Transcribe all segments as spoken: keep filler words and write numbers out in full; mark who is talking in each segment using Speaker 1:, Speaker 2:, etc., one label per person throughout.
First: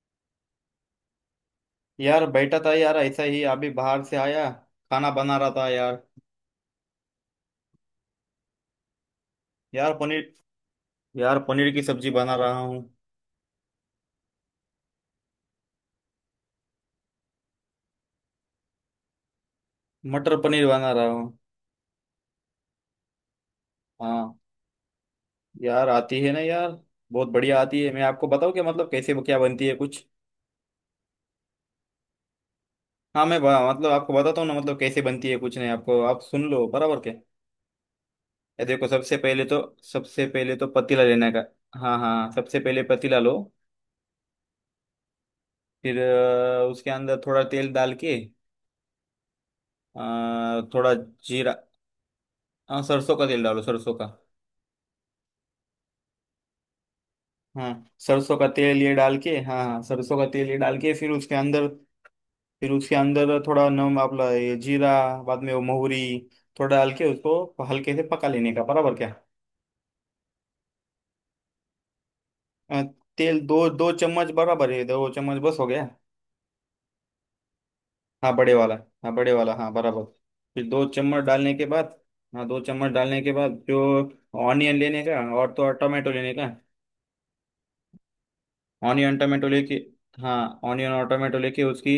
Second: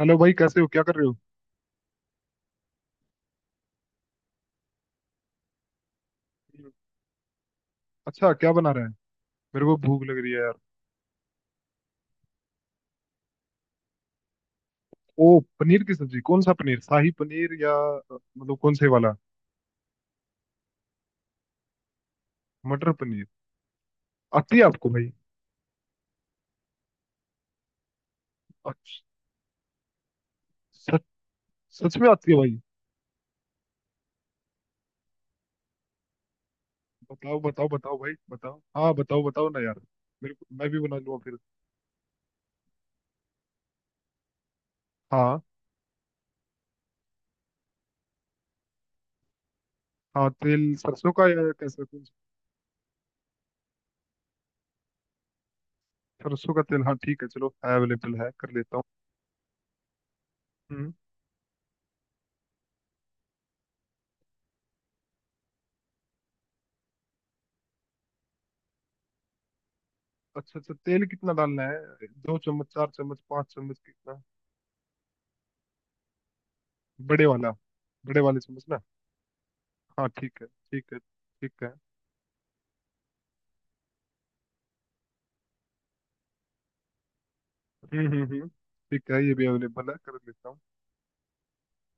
Speaker 1: Hello भाई, कैसे हो? क्या कर रहे हो?
Speaker 2: यार बैठा था यार, ऐसा ही अभी बाहर से आया। खाना बना रहा था यार।
Speaker 1: अच्छा, क्या बना रहे हैं? मेरे को
Speaker 2: यार
Speaker 1: भूख लग
Speaker 2: पनीर
Speaker 1: रही है यार।
Speaker 2: यार पनीर की सब्जी बना रहा हूँ।
Speaker 1: ओ, पनीर की सब्जी। कौन सा पनीर? शाही पनीर या अ, मतलब कौन से वाला?
Speaker 2: मटर पनीर बना रहा हूँ।
Speaker 1: मटर पनीर।
Speaker 2: हाँ।
Speaker 1: आती है आपको भाई?
Speaker 2: यार आती है ना यार। बहुत बढ़िया आती है। मैं आपको बताऊँ क्या, मतलब
Speaker 1: अच्छा,
Speaker 2: कैसे क्या बनती है कुछ।
Speaker 1: सच? सच में आती है भाई?
Speaker 2: हाँ मैं बा- मतलब आपको बताता हूँ ना, मतलब कैसे बनती है कुछ नहीं। आपको, आप सुन लो बराबर क्या।
Speaker 1: बताओ बताओ बताओ भाई, बताओ,
Speaker 2: ये देखो
Speaker 1: हाँ
Speaker 2: सबसे
Speaker 1: बताओ,
Speaker 2: पहले
Speaker 1: बताओ
Speaker 2: तो,
Speaker 1: ना यार।
Speaker 2: सबसे
Speaker 1: मेरे को,
Speaker 2: पहले तो
Speaker 1: मैं भी बना
Speaker 2: पतीला
Speaker 1: लूंगा
Speaker 2: लेने
Speaker 1: फिर।
Speaker 2: का। हाँ हाँ सबसे पहले पतीला लो।
Speaker 1: हाँ।
Speaker 2: फिर अ, उसके अंदर थोड़ा तेल डाल के, अ,
Speaker 1: हाँ, तेल
Speaker 2: थोड़ा
Speaker 1: सरसों का या
Speaker 2: जीरा।
Speaker 1: कैसा? कौन सा?
Speaker 2: हाँ सरसों का तेल डालो सरसों का।
Speaker 1: सरसों का तेल, हाँ ठीक है, चलो।
Speaker 2: हाँ
Speaker 1: अवेलेबल है,
Speaker 2: सरसों का
Speaker 1: कर लेता
Speaker 2: तेल
Speaker 1: हूँ।
Speaker 2: ये डाल के, हाँ हाँ सरसों का तेल ये डाल के
Speaker 1: हम्म।
Speaker 2: फिर उसके अंदर। फिर उसके अंदर थोड़ा नम आपला ये जीरा, बाद में वो मोहरी थोड़ा डाल के, उसको हल्के से पका लेने का बराबर क्या।
Speaker 1: अच्छा अच्छा, तेल कितना डालना है? दो चम्मच,
Speaker 2: अ,
Speaker 1: चार चम्मच,
Speaker 2: तेल
Speaker 1: पाँच
Speaker 2: दो
Speaker 1: चम्मच
Speaker 2: दो
Speaker 1: कितना?
Speaker 2: चम्मच बराबर है, दो चम्मच बस हो गया।
Speaker 1: बड़े वाला। बड़े
Speaker 2: हाँ
Speaker 1: वाले
Speaker 2: बड़े
Speaker 1: चम्मच
Speaker 2: वाला।
Speaker 1: ना?
Speaker 2: हाँ बड़े वाला, हाँ बराबर।
Speaker 1: हाँ, ठीक है
Speaker 2: फिर दो
Speaker 1: ठीक है
Speaker 2: चम्मच डालने
Speaker 1: ठीक
Speaker 2: के
Speaker 1: है।
Speaker 2: बाद, हाँ दो चम्मच डालने के बाद जो ऑनियन लेने का और तो और टमाटो लेने का।
Speaker 1: हम्म हम्म हम्म। ठीक
Speaker 2: ऑनियन
Speaker 1: है, ये भी
Speaker 2: टमेटो लेके,
Speaker 1: अवेलेबल है, कर लेता हूँ।
Speaker 2: हाँ ऑनियन और टमेटो लेके उसकी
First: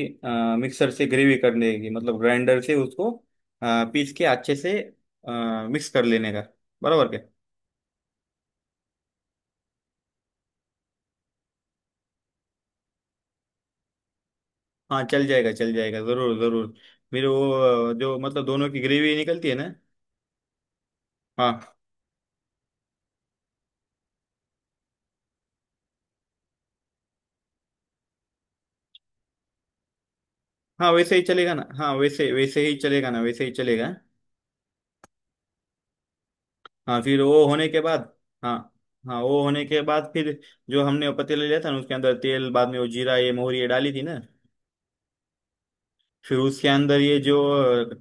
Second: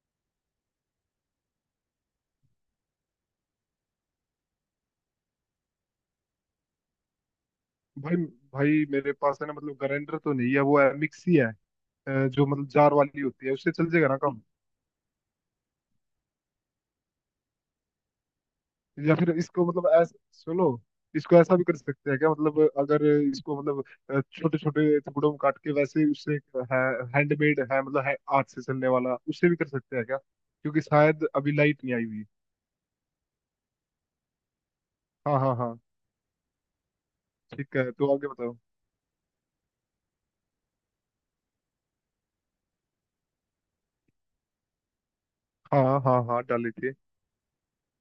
Speaker 2: मिक्सर से ग्रेवी कर लेगी, मतलब ग्राइंडर से उसको अ, पीस के अच्छे से मिक्स कर लेने का बराबर क्या।
Speaker 1: भाई। भाई मेरे पास है ना, मतलब ग्राइंडर तो नहीं है, वो है मिक्सी है। अ, जो मतलब जार वाली होती है, उससे चल जाएगा ना काम?
Speaker 2: हाँ चल जाएगा चल जाएगा, जरूर जरूर। मेरे वो अ, जो मतलब दोनों की
Speaker 1: या
Speaker 2: ग्रेवी
Speaker 1: फिर
Speaker 2: निकलती है
Speaker 1: इसको
Speaker 2: ना।
Speaker 1: मतलब ऐसा सुनो। इसको ऐसा भी
Speaker 2: हाँ
Speaker 1: कर सकते हैं क्या? मतलब अगर इसको मतलब छोटे छोटे टुकड़ों में काट के वैसे उससे। है। हैंडमेड है, मतलब है हाथ से चलने वाला, उससे भी कर सकते हैं क्या? क्योंकि
Speaker 2: हाँ वैसे ही
Speaker 1: शायद अभी
Speaker 2: चलेगा ना,
Speaker 1: लाइट
Speaker 2: हाँ
Speaker 1: नहीं आई हुई।
Speaker 2: वैसे वैसे ही चलेगा ना वैसे ही चलेगा।
Speaker 1: हाँ हाँ हाँ।
Speaker 2: हाँ फिर वो होने
Speaker 1: ठीक
Speaker 2: के
Speaker 1: है
Speaker 2: बाद,
Speaker 1: तो आगे
Speaker 2: हाँ
Speaker 1: बताओ।
Speaker 2: हाँ वो होने के बाद फिर जो हमने पतीला लिया था ना, उसके अंदर तेल बाद में वो जीरा ये मोहरी ये डाली थी ना।
Speaker 1: हाँ हाँ
Speaker 2: फिर
Speaker 1: हाँ,
Speaker 2: उसके
Speaker 1: डाले थे।
Speaker 2: अंदर ये जो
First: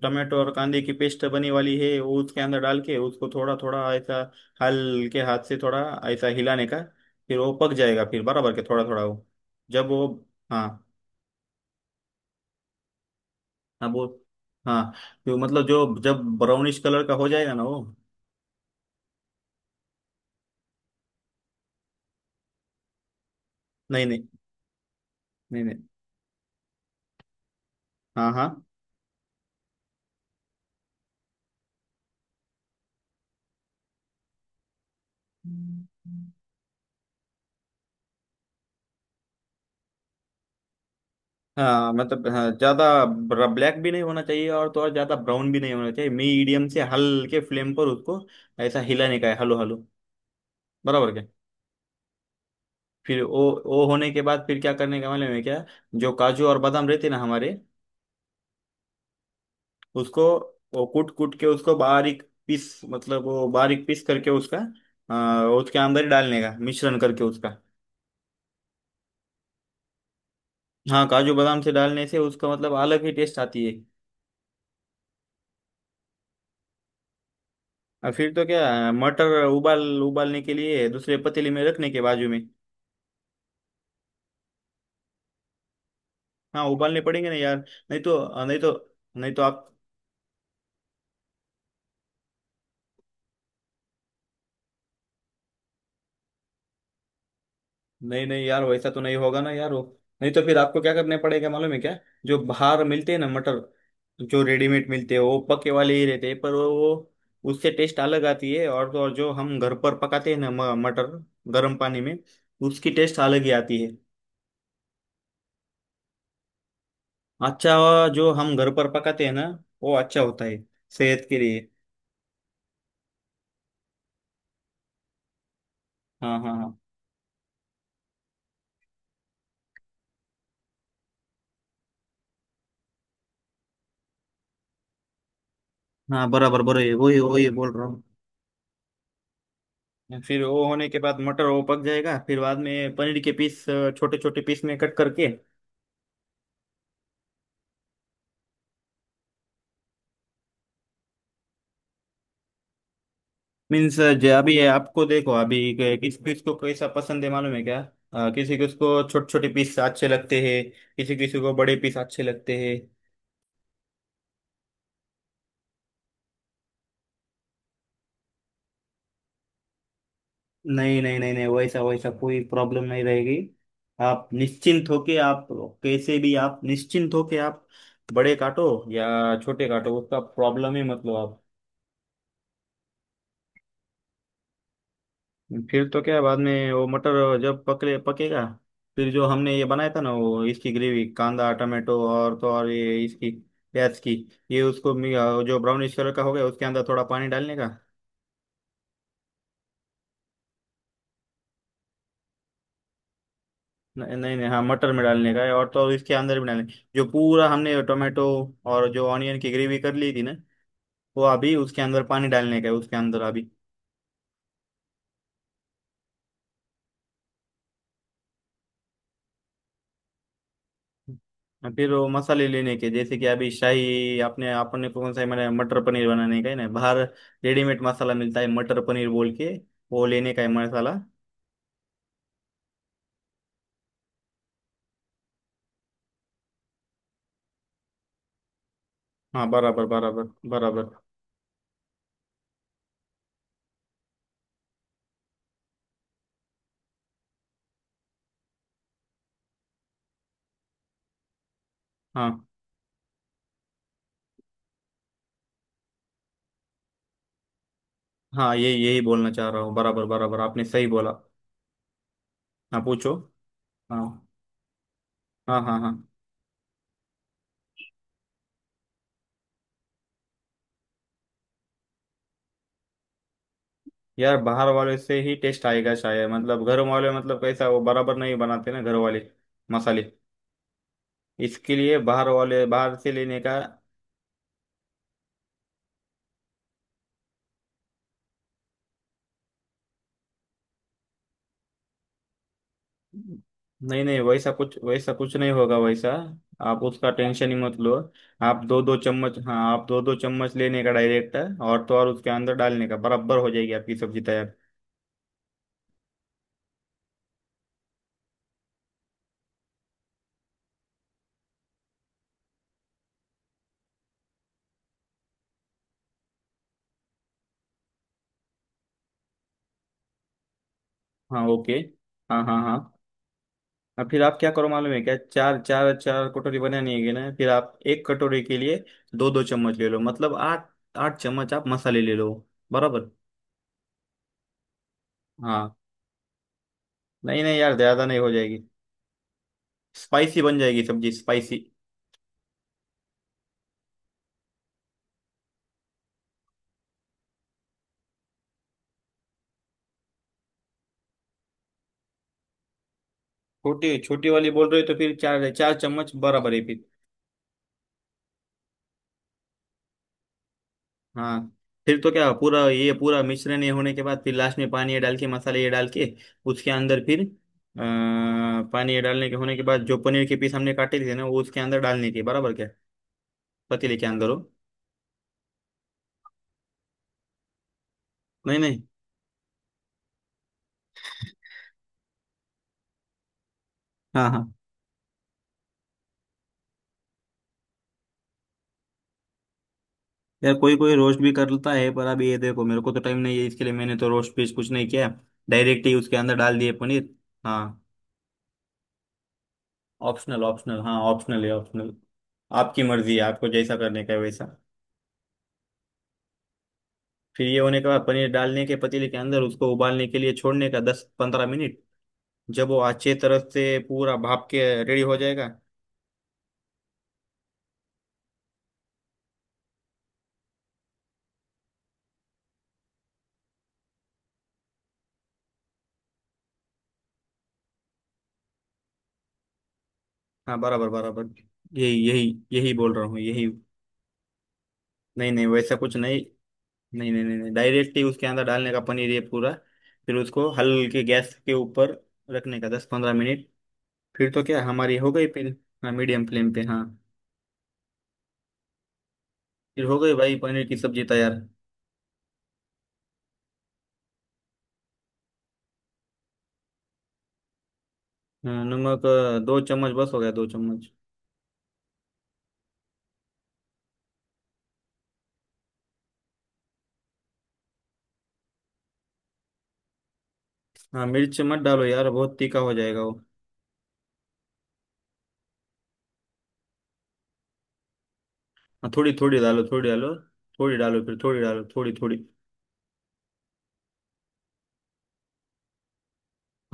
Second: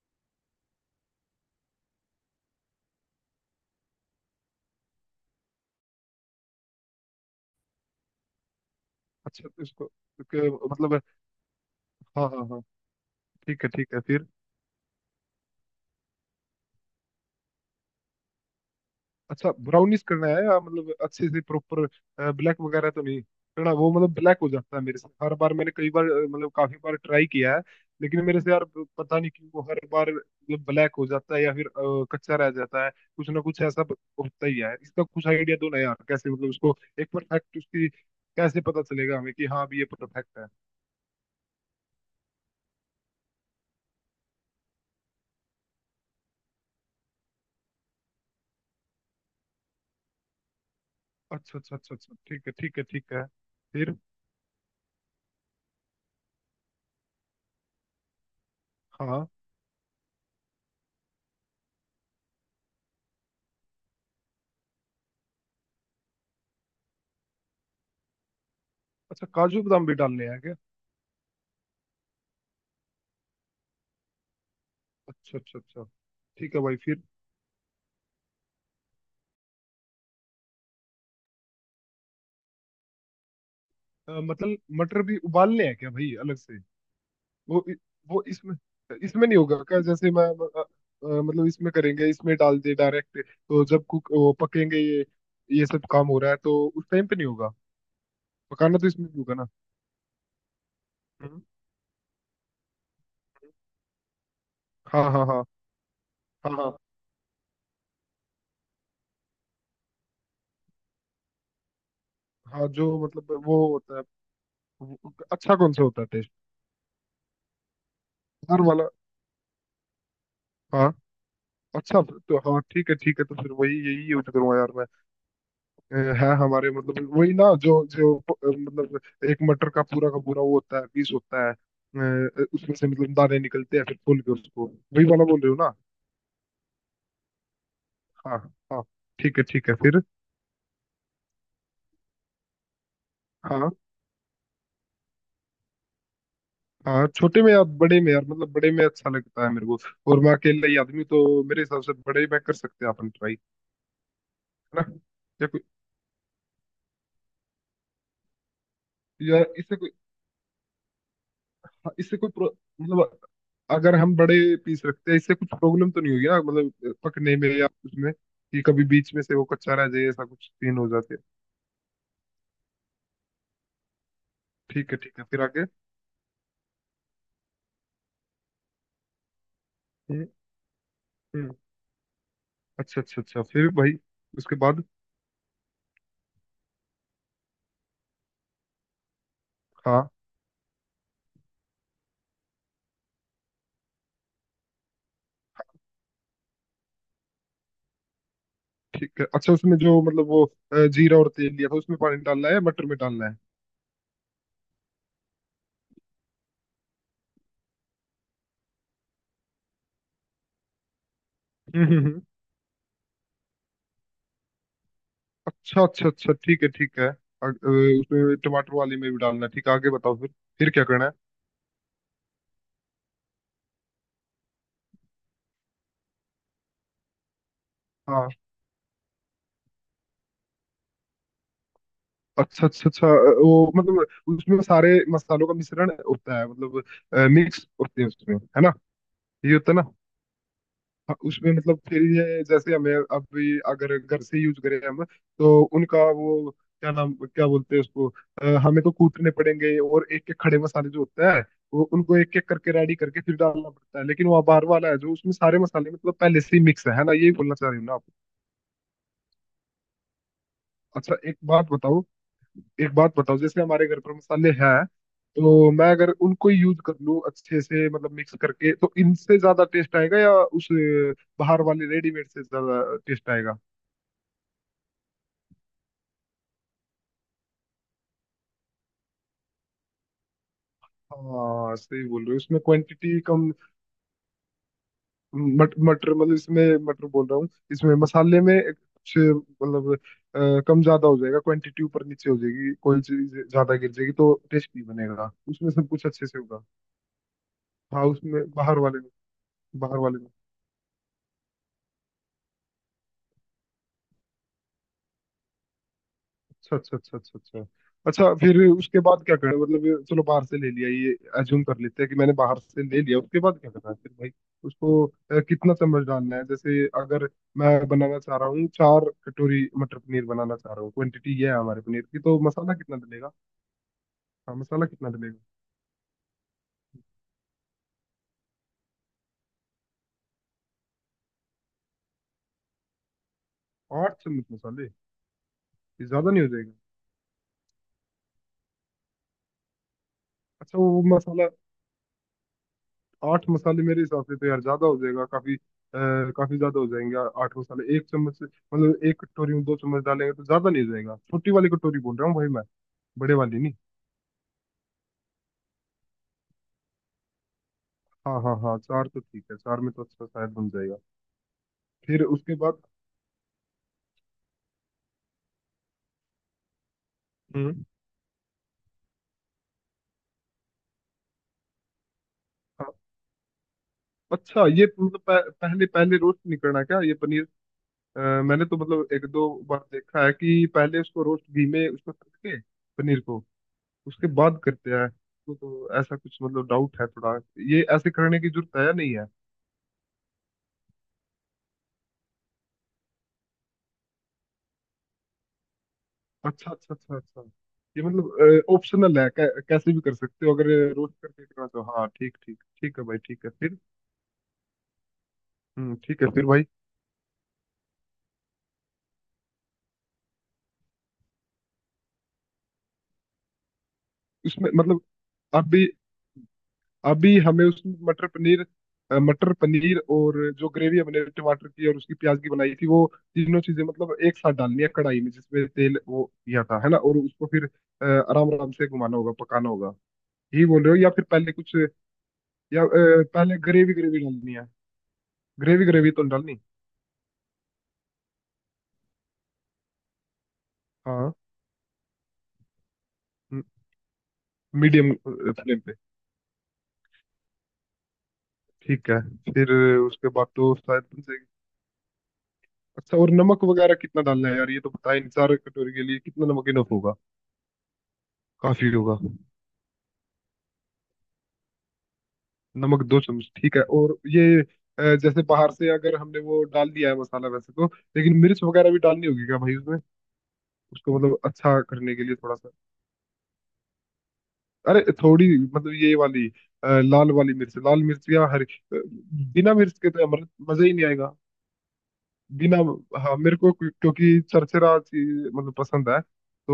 Speaker 2: टमाटो और कांदे की पेस्ट बनी वाली है वो उसके अंदर डाल के उसको थोड़ा थोड़ा ऐसा हल्के हाथ से थोड़ा ऐसा हिलाने का, फिर वो पक जाएगा फिर बराबर के थोड़ा थोड़ा वो
Speaker 1: अच्छा, तो
Speaker 2: जब
Speaker 1: इसको।
Speaker 2: वो हाँ
Speaker 1: इसको मतलब। हाँ हाँ हाँ। ठीक है
Speaker 2: अब
Speaker 1: ठीक है,
Speaker 2: वो।
Speaker 1: फिर?
Speaker 2: हाँ तो मतलब जो जब ब्राउनिश कलर का हो जाएगा ना वो।
Speaker 1: अच्छा, ब्राउनिश करना है या मतलब अच्छे से प्रॉपर? ब्लैक वगैरह तो नहीं करना? वो
Speaker 2: नहीं
Speaker 1: मतलब
Speaker 2: नहीं,
Speaker 1: ब्लैक हो जाता है मेरे से हर बार।
Speaker 2: नहीं
Speaker 1: मैंने
Speaker 2: नहीं।
Speaker 1: कई बार अ, मतलब काफी बार ट्राई किया है। लेकिन
Speaker 2: हाँ
Speaker 1: मेरे
Speaker 2: हाँ
Speaker 1: से यार, प- पता नहीं क्यों वो हर बार मतलब ब्लैक हो जाता है या फिर अ, कच्चा रह जाता है। कुछ ना कुछ ऐसा ब- होता ही है। इसका कुछ आइडिया दो ना यार, कैसे मतलब उसको एक परफेक्ट, उसकी कैसे पता चलेगा हमें कि हाँ अभी ये परफेक्ट है।
Speaker 2: हाँ मतलब, हाँ, ज्यादा ब्लैक भी नहीं होना चाहिए और तो और ज्यादा ब्राउन भी नहीं होना चाहिए, मीडियम से हल्के फ्लेम पर उसको ऐसा हिलाने का है, हलो हलो बराबर क्या।
Speaker 1: अच्छा अच्छा अच्छा अच्छा, ठीक है ठीक है ठीक
Speaker 2: फिर
Speaker 1: है।
Speaker 2: वो वो
Speaker 1: फिर?
Speaker 2: होने के बाद फिर क्या करने का मालूम है क्या। जो काजू और बादाम रहते ना हमारे,
Speaker 1: हाँ।
Speaker 2: उसको वो कूट कूट के उसको बारीक पीस, मतलब वो बारीक पीस करके उसका आ, उसके अंदर ही डालने का, मिश्रण करके उसका।
Speaker 1: अच्छा, काजू बादाम भी डालने हैं क्या?
Speaker 2: हाँ काजू बादाम से डालने से उसका मतलब अलग ही टेस्ट आती है।
Speaker 1: अच्छा अच्छा अच्छा, ठीक है भाई, फिर?
Speaker 2: और फिर तो क्या, मटर उबाल उबालने के लिए दूसरे पतीले में रखने के बाजू में।
Speaker 1: अ, मतलब मटर भी उबालने हैं क्या भाई, अलग से?
Speaker 2: हाँ उबालने पड़ेंगे ना यार।
Speaker 1: वो इ-
Speaker 2: नहीं
Speaker 1: वो
Speaker 2: तो,
Speaker 1: इसमें
Speaker 2: नहीं तो,
Speaker 1: इसमें
Speaker 2: नहीं
Speaker 1: नहीं
Speaker 2: तो
Speaker 1: होगा
Speaker 2: आप।
Speaker 1: क्या, जैसे मैं अ, अ, मतलब इसमें करेंगे, इसमें डाल दे डायरेक्ट, तो जब कुक वो पकेंगे, ये ये सब काम हो रहा है तो उस टाइम पे नहीं होगा?
Speaker 2: नहीं नहीं यार
Speaker 1: पकाना तो
Speaker 2: वैसा तो
Speaker 1: इसमें
Speaker 2: नहीं
Speaker 1: भी होगा
Speaker 2: होगा
Speaker 1: ना?
Speaker 2: ना यार वो। नहीं तो फिर आपको क्या करने
Speaker 1: हम्म।
Speaker 2: पड़ेगा मालूम है क्या। जो बाहर मिलते हैं ना मटर, जो रेडीमेड
Speaker 1: हाँ
Speaker 2: मिलते हैं
Speaker 1: हाँ
Speaker 2: वो
Speaker 1: हाँ
Speaker 2: पके वाले ही रहते हैं,
Speaker 1: हाँ।
Speaker 2: पर वो
Speaker 1: हाँ
Speaker 2: वो- उससे टेस्ट अलग आती है। और तो और जो हम घर पर पकाते हैं ना म- मटर गर्म पानी में,
Speaker 1: हाँ। जो
Speaker 2: उसकी टेस्ट
Speaker 1: मतलब
Speaker 2: अलग ही
Speaker 1: वो
Speaker 2: आती है।
Speaker 1: होता है। वो- अच्छा, कौन सा होता है टेस्ट?
Speaker 2: अच्छा जो हम
Speaker 1: हर
Speaker 2: घर
Speaker 1: वाला?
Speaker 2: पर पकाते हैं ना वो अच्छा होता है
Speaker 1: हाँ।
Speaker 2: सेहत के लिए।
Speaker 1: अच्छा। तो हाँ, ठीक है ठीक है, तो फिर वही यही यूज करूंगा यार मैं। अ, है
Speaker 2: हाँ हाँ
Speaker 1: हमारे
Speaker 2: हाँ।
Speaker 1: मतलब वही ना, जो जो अ, मतलब एक मटर का पूरा का पूरा वो होता है, पीस होता है, अ, उसमें से मतलब दाने निकलते हैं, फिर खोल के उसको, वही वाला बोल रहे हो ना?
Speaker 2: हाँ बराबर बराबर, वही वही बोल रहा हूँ।
Speaker 1: हाँ। हाँ। ठीक है ठीक है, फिर?
Speaker 2: फिर वो होने के बाद मटर वो पक जाएगा, फिर बाद में पनीर के पीस
Speaker 1: हाँ।
Speaker 2: छोटे छोटे पीस में कट करके।
Speaker 1: हाँ, छोटे में या बड़े में यार? मतलब बड़े में अच्छा लगता है मेरे को। और मैं अकेला ही आदमी हूँ, तो मेरे हिसाब से बड़े में कर सकते हैं अपन ट्राई।
Speaker 2: मीन्स जो अभी ये
Speaker 1: है ना?
Speaker 2: आपको देखो,
Speaker 1: या
Speaker 2: अभी
Speaker 1: कोई।
Speaker 2: के- किस किस को कैसा पसंद है मालूम है क्या। अ, किसी को उसको छोटे
Speaker 1: या
Speaker 2: छोटे
Speaker 1: इससे
Speaker 2: पीस
Speaker 1: कोई।
Speaker 2: अच्छे लगते हैं, किसी किसी को बड़े
Speaker 1: हाँ,
Speaker 2: पीस
Speaker 1: इससे
Speaker 2: अच्छे
Speaker 1: कोई प्रो-
Speaker 2: लगते हैं।
Speaker 1: मतलब अगर हम बड़े पीस रखते हैं इससे कुछ प्रॉब्लम तो नहीं होगी ना, मतलब पकने में या उसमें कि कभी बीच में से वो कच्चा रह जाए, ऐसा कुछ सीन हो
Speaker 2: नहीं
Speaker 1: जाते
Speaker 2: नहीं,
Speaker 1: हैं?
Speaker 2: नहीं नहीं वैसा वैसा कोई प्रॉब्लम नहीं रहेगी। आप निश्चिंत
Speaker 1: ठीक है
Speaker 2: होके
Speaker 1: ठीक है, फिर
Speaker 2: आप,
Speaker 1: आगे?
Speaker 2: कैसे भी आप निश्चिंत होके आप बड़े काटो या छोटे काटो, उसका
Speaker 1: हम्म
Speaker 2: प्रॉब्लम ही मतलब आप।
Speaker 1: हम्म, अच्छा अच्छा अच्छा, फिर भाई? उसके बाद?
Speaker 2: फिर तो क्या बाद में वो मटर जब पकले पकेगा, फिर जो हमने ये बनाया था
Speaker 1: हाँ
Speaker 2: ना वो इसकी ग्रेवी, कांदा टमाटो और तो और ये इसकी प्याज की, ये उसको मी- जो ब्राउनिश कलर का हो गया उसके अंदर थोड़ा पानी डालने का।
Speaker 1: ठीक है। अच्छा, उसमें जो मतलब वो अ, जीरा और तेल लिया था उसमें पानी डालना है या मटर में डालना है?
Speaker 2: न- नहीं नहीं, हाँ मटर में डालने का है, और तो और इसके अंदर भी डालने जो पूरा हमने टोमेटो और जो ऑनियन की ग्रेवी कर ली थी ना, वो अभी उसके
Speaker 1: हम्म
Speaker 2: अंदर
Speaker 1: हम्म हम्म,
Speaker 2: पानी डालने का है उसके अंदर अभी।
Speaker 1: अच्छा अच्छा अच्छा, ठीक है ठीक है, अग- अ, उसमें टमाटर वाली में भी डालना है, ठीक है। आगे बताओ फिर। फिर क्या करना
Speaker 2: हाँ, फिर वो मसाले लेने के, जैसे कि अभी शाही आपने आपने कौन सा है, मैंने मटर पनीर बनाने का है ना। बाहर रेडीमेड मसाला
Speaker 1: है?
Speaker 2: मिलता है मटर पनीर बोल के, वो लेने का है मसाला।
Speaker 1: अच्छा अच्छा अच्छा, अ, वो मतलब उसमें सारे मसालों का मिश्रण होता है, मतलब मिक्स होते हैं उसमें है ना?
Speaker 2: हाँ
Speaker 1: ये होता है
Speaker 2: बराबर
Speaker 1: ना?
Speaker 2: बराबर, बराबर।
Speaker 1: हाँ, उसमें मतलब फिर ये जैसे हमें अभी अगर घर से यूज करें हम तो उनका वो, क्या नाम, क्या बोलते हैं उसको, अ, हमें तो कूटने पड़ेंगे, और एक एक खड़े मसाले जो होता है, वो उनको
Speaker 2: हाँ
Speaker 1: एक एक करके रेडी करके फिर डालना पड़ता है, लेकिन वो बाहर वाला है जो उसमें सारे मसाले मतलब पहले से ही मिक्स है है ना? यही बोलना चाह रही हूँ ना आप?
Speaker 2: हाँ ये यही बोलना चाह रहा हूँ, बराबर बराबर आपने सही बोला।
Speaker 1: अच्छा, एक बात बताओ।
Speaker 2: हाँ
Speaker 1: एक
Speaker 2: पूछो।
Speaker 1: बात बताओ, जैसे हमारे घर
Speaker 2: हाँ
Speaker 1: पर मसाले हैं।
Speaker 2: हाँ
Speaker 1: तो
Speaker 2: हाँ।
Speaker 1: मैं
Speaker 2: हाँ
Speaker 1: अगर उनको ही यूज कर लूँ अच्छे से, मतलब मिक्स करके, तो इनसे ज्यादा टेस्ट आएगा या उस अ, बाहर वाले रेडीमेड से ज्यादा टेस्ट आएगा?
Speaker 2: यार बाहर वाले से ही टेस्ट आएगा शायद, मतलब घर वाले, मतलब कैसा वो बराबर नहीं बनाते ना घर वाले मसाले। इसके
Speaker 1: हाँ,
Speaker 2: लिए
Speaker 1: सही बोल
Speaker 2: बाहर
Speaker 1: रहे हो, इसमें
Speaker 2: वाले, बाहर से
Speaker 1: क्वांटिटी
Speaker 2: लेने
Speaker 1: कम।
Speaker 2: का।
Speaker 1: मट, मटर मतलब इसमें मटर बोल रहा हूँ, इसमें मसाले में एक कुछ मतलब अ, कम ज्यादा हो जाएगा, क्वांटिटी ऊपर नीचे हो जाएगी, कोई चीज ज्यादा गिर
Speaker 2: नहीं
Speaker 1: जाएगी
Speaker 2: नहीं
Speaker 1: तो
Speaker 2: वैसा
Speaker 1: टेस्ट
Speaker 2: कुछ
Speaker 1: नहीं
Speaker 2: वैसा
Speaker 1: बनेगा,
Speaker 2: कुछ नहीं
Speaker 1: उसमें
Speaker 2: होगा
Speaker 1: सब कुछ
Speaker 2: वैसा।
Speaker 1: अच्छे से होगा?
Speaker 2: आप उसका टेंशन ही मत लो।
Speaker 1: हाँ, उसमें
Speaker 2: आप
Speaker 1: बाहर
Speaker 2: दो दो
Speaker 1: वाले में।
Speaker 2: चम्मच हाँ आप
Speaker 1: बाहर
Speaker 2: दो दो
Speaker 1: वाले में।
Speaker 2: चम्मच लेने का डायरेक्ट है, और तो और उसके अंदर डालने का, बराबर हो जाएगी आपकी सब्जी तैयार।
Speaker 1: अच्छा अच्छा अच्छा अच्छा अच्छा। अच्छा, फिर उसके बाद क्या करें? मतलब ये चलो, बाहर से ले लिया ये, अज्यूम कर लेते हैं कि मैंने बाहर से ले लिया, उसके बाद क्या करना है फिर भाई? उसको अ, कितना चम्मच डालना है, जैसे अगर मैं बनाना चाह रहा हूँ चार कटोरी मटर पनीर बनाना चाह रहा हूँ, क्वांटिटी
Speaker 2: हाँ
Speaker 1: ये है
Speaker 2: ओके।
Speaker 1: हमारे पनीर की, तो
Speaker 2: हाँ हाँ
Speaker 1: मसाला
Speaker 2: हाँ।
Speaker 1: कितना डलेगा?
Speaker 2: अब फिर आप क्या
Speaker 1: हाँ
Speaker 2: करो
Speaker 1: मसाला
Speaker 2: मालूम है
Speaker 1: कितना
Speaker 2: क्या,
Speaker 1: डलेगा?
Speaker 2: चार चार चार कटोरी बनानी है ना, फिर आप एक कटोरी के लिए दो दो चम्मच ले लो, मतलब आठ आठ चम्मच आप मसाले ले लो बराबर।
Speaker 1: आठ चम्मच मसाले?
Speaker 2: हाँ
Speaker 1: ये ज्यादा नहीं हो जाएगा?
Speaker 2: नहीं नहीं यार ज्यादा नहीं हो जाएगी, स्पाइसी बन
Speaker 1: अच्छा,
Speaker 2: जाएगी
Speaker 1: वो
Speaker 2: सब्जी
Speaker 1: मसाला।
Speaker 2: स्पाइसी।
Speaker 1: आठ मसाले मेरे हिसाब से तो यार ज्यादा हो जाएगा, काफी अ, काफी ज्यादा हो जाएंगे। आ- आठ मसाले एक चम्मच से मतलब एक कटोरी में दो चम्मच डालेंगे तो ज्यादा नहीं हो जाएगा? छोटी वाली कटोरी बोल रहा हूँ भाई मैं। बड़े वाली नहीं।
Speaker 2: छोटी छोटी वाली बोल रहे हो तो फिर चार चार चम्मच बराबर है फिर।
Speaker 1: हाँ हाँ हाँ, चार तो ठीक है, चार में तो अच्छा शायद बन जाएगा।
Speaker 2: हाँ फिर तो
Speaker 1: फिर
Speaker 2: क्या
Speaker 1: उसके
Speaker 2: पूरा
Speaker 1: बाद?
Speaker 2: ये पूरा मिश्रण ये होने के बाद फिर लास्ट में पानी ये डाल के मसाले ये डाल के उसके अंदर फिर अ,
Speaker 1: हम्म।
Speaker 2: पानी ये डालने के होने के बाद, जो पनीर के पीस हमने काटे थे ना वो उसके अंदर डालने के बराबर क्या,
Speaker 1: हाँ।
Speaker 2: पतीले के अंदर हो।
Speaker 1: अच्छा ये तो मतलब पह, पहले पहले रोस्ट नहीं करना क्या ये पनीर? अ,
Speaker 2: नहीं
Speaker 1: मैंने तो
Speaker 2: नहीं।
Speaker 1: मतलब एक दो बार देखा है कि पहले उसको रोस्ट घी में उसको तल के, पनीर को, उसके
Speaker 2: हाँ हाँ।
Speaker 1: बाद करते हैं, तो, तो ऐसा कुछ मतलब डाउट है थोड़ा। ये ऐसे करने की जरूरत है या नहीं है?
Speaker 2: यार कोई कोई रोस्ट भी करता है, पर अभी ये देखो मेरे को तो टाइम नहीं है इसके लिए, मैंने तो रोस्ट पीस कुछ नहीं किया, डायरेक्ट ही उसके अंदर डाल दिए
Speaker 1: अच्छा अच्छा
Speaker 2: पनीर।
Speaker 1: अच्छा अच्छा।
Speaker 2: हाँ
Speaker 1: ये मतलब ऑप्शनल है, कै, कैसे भी कर
Speaker 2: ऑप्शनल
Speaker 1: सकते हो अगर
Speaker 2: ऑप्शनल, हाँ
Speaker 1: रोस्ट
Speaker 2: ऑप्शनल
Speaker 1: करके
Speaker 2: है
Speaker 1: करना तो,
Speaker 2: ऑप्शनल।
Speaker 1: हाँ ठीक ठीक
Speaker 2: आपकी
Speaker 1: ठीक है
Speaker 2: मर्जी
Speaker 1: भाई,
Speaker 2: है,
Speaker 1: ठीक
Speaker 2: आपको
Speaker 1: है।
Speaker 2: जैसा
Speaker 1: फिर?
Speaker 2: करने का है वैसा।
Speaker 1: हम्म, ठीक है। फिर भाई?
Speaker 2: फिर ये होने के बाद पनीर डालने के पतीले के अंदर, उसको उबालने के लिए छोड़ने का दस पंद्रह मिनट, जब वो अच्छे तरह से पूरा भाप के
Speaker 1: उसमें
Speaker 2: रेडी
Speaker 1: मतलब,
Speaker 2: हो जाएगा।
Speaker 1: अभी अभी हमें उसमें मटर पनीर अ, मटर पनीर और जो ग्रेवी हमने टमाटर की और उसकी प्याज की बनाई थी वो, तीनों चीजें मतलब एक साथ डालनी है कढ़ाई में जिसमें तेल वो किया था, है ना? और उसको फिर अ, आराम आराम से घुमाना होगा, पकाना होगा।
Speaker 2: हाँ
Speaker 1: यही बोल
Speaker 2: बराबर
Speaker 1: रहे हो या फिर
Speaker 2: बराबर,
Speaker 1: पहले कुछ?
Speaker 2: यही
Speaker 1: या
Speaker 2: यही यही
Speaker 1: अ,
Speaker 2: बोल रहा हूँ यही।
Speaker 1: पहले ग्रेवी ग्रेवी डालनी है?
Speaker 2: नहीं नहीं वैसा
Speaker 1: ग्रेवी
Speaker 2: कुछ
Speaker 1: ग्रेवी
Speaker 2: नहीं,
Speaker 1: तो नहीं डालनी?
Speaker 2: नहीं नहीं, नहीं, नहीं डायरेक्टली उसके अंदर डालने का पनीर ये पूरा। फिर उसको हल्के
Speaker 1: हाँ
Speaker 2: गैस के ऊपर रखने का दस पंद्रह मिनट, फिर तो क्या हमारी
Speaker 1: मीडियम
Speaker 2: हो गई फिर।
Speaker 1: फ्लेम
Speaker 2: हाँ
Speaker 1: पे।
Speaker 2: मीडियम फ्लेम पे हाँ।
Speaker 1: ठीक है। फिर?
Speaker 2: फिर हो गई
Speaker 1: उसके
Speaker 2: भाई
Speaker 1: बाद
Speaker 2: पनीर
Speaker 1: तो
Speaker 2: की सब्जी
Speaker 1: शायद बन
Speaker 2: तैयार।
Speaker 1: जाएगी। अच्छा, और नमक वगैरह कितना डालना है यार? ये तो बताएं, चार कटोरी के लिए कितना नमक इनफ होगा?
Speaker 2: हाँ,
Speaker 1: काफी
Speaker 2: नमक
Speaker 1: होगा?
Speaker 2: अ, दो चम्मच बस हो गया दो चम्मच।
Speaker 1: नमक दो चम्मच ठीक है। और ये अ, जैसे बाहर से अगर हमने वो डाल दिया है मसाला, वैसे तो लेकिन मिर्च वगैरह भी डालनी होगी क्या भाई उसमें?
Speaker 2: हाँ
Speaker 1: उसको मतलब
Speaker 2: मिर्च मत
Speaker 1: अच्छा
Speaker 2: डालो यार
Speaker 1: करने के लिए
Speaker 2: बहुत
Speaker 1: थोड़ा
Speaker 2: तीखा
Speaker 1: सा।
Speaker 2: हो जाएगा वो।
Speaker 1: अरे थोड़ी मतलब ये वाली, अ, लाल वाली मिर्च, लाल मिर्च या हरी
Speaker 2: हाँ
Speaker 1: अ,
Speaker 2: थोड़ी थोड़ी डालो
Speaker 1: बिना
Speaker 2: थोड़ी
Speaker 1: मिर्च के
Speaker 2: डालो।
Speaker 1: तो अमृत
Speaker 2: थोड़ी
Speaker 1: मजा ही
Speaker 2: डालो
Speaker 1: नहीं
Speaker 2: फिर
Speaker 1: आएगा।
Speaker 2: थोड़ी डालो थोड़ी थोड़ी।
Speaker 1: बिना। हाँ मेरे को क्यों- क्योंकि चरचरा चीज मतलब पसंद है,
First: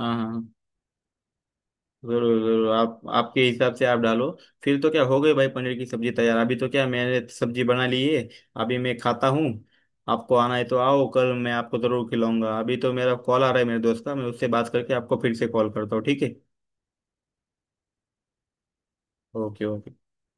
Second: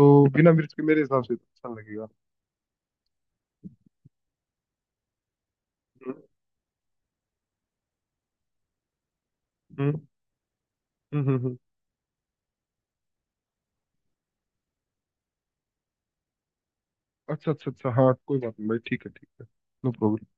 Speaker 2: हाँ हाँ हाँ।
Speaker 1: बिना मिर्च के मेरे हिसाब से तो अच्छा लगेगा।
Speaker 2: जरूर जरूर, आप आपके हिसाब से आप डालो। फिर तो क्या हो गई भाई पनीर की सब्जी
Speaker 1: हम्म
Speaker 2: तैयार, अभी तो क्या मैंने सब्जी बना ली है, अभी मैं खाता हूँ।
Speaker 1: हम्म
Speaker 2: आपको आना है तो आओ,
Speaker 1: हम्म
Speaker 2: कल
Speaker 1: हम्म,
Speaker 2: मैं
Speaker 1: हम्म।
Speaker 2: आपको जरूर खिलाऊंगा। अभी तो मेरा कॉल आ रहा है मेरे दोस्त का, मैं उससे बात करके आपको फिर से कॉल करता हूँ, ठीक है।
Speaker 1: अच्छा अच्छा अच्छा, हाँ कोई बात नहीं भाई, ठीक है ठीक है।
Speaker 2: Okay
Speaker 1: no
Speaker 2: okay.
Speaker 1: प्रॉब्लम।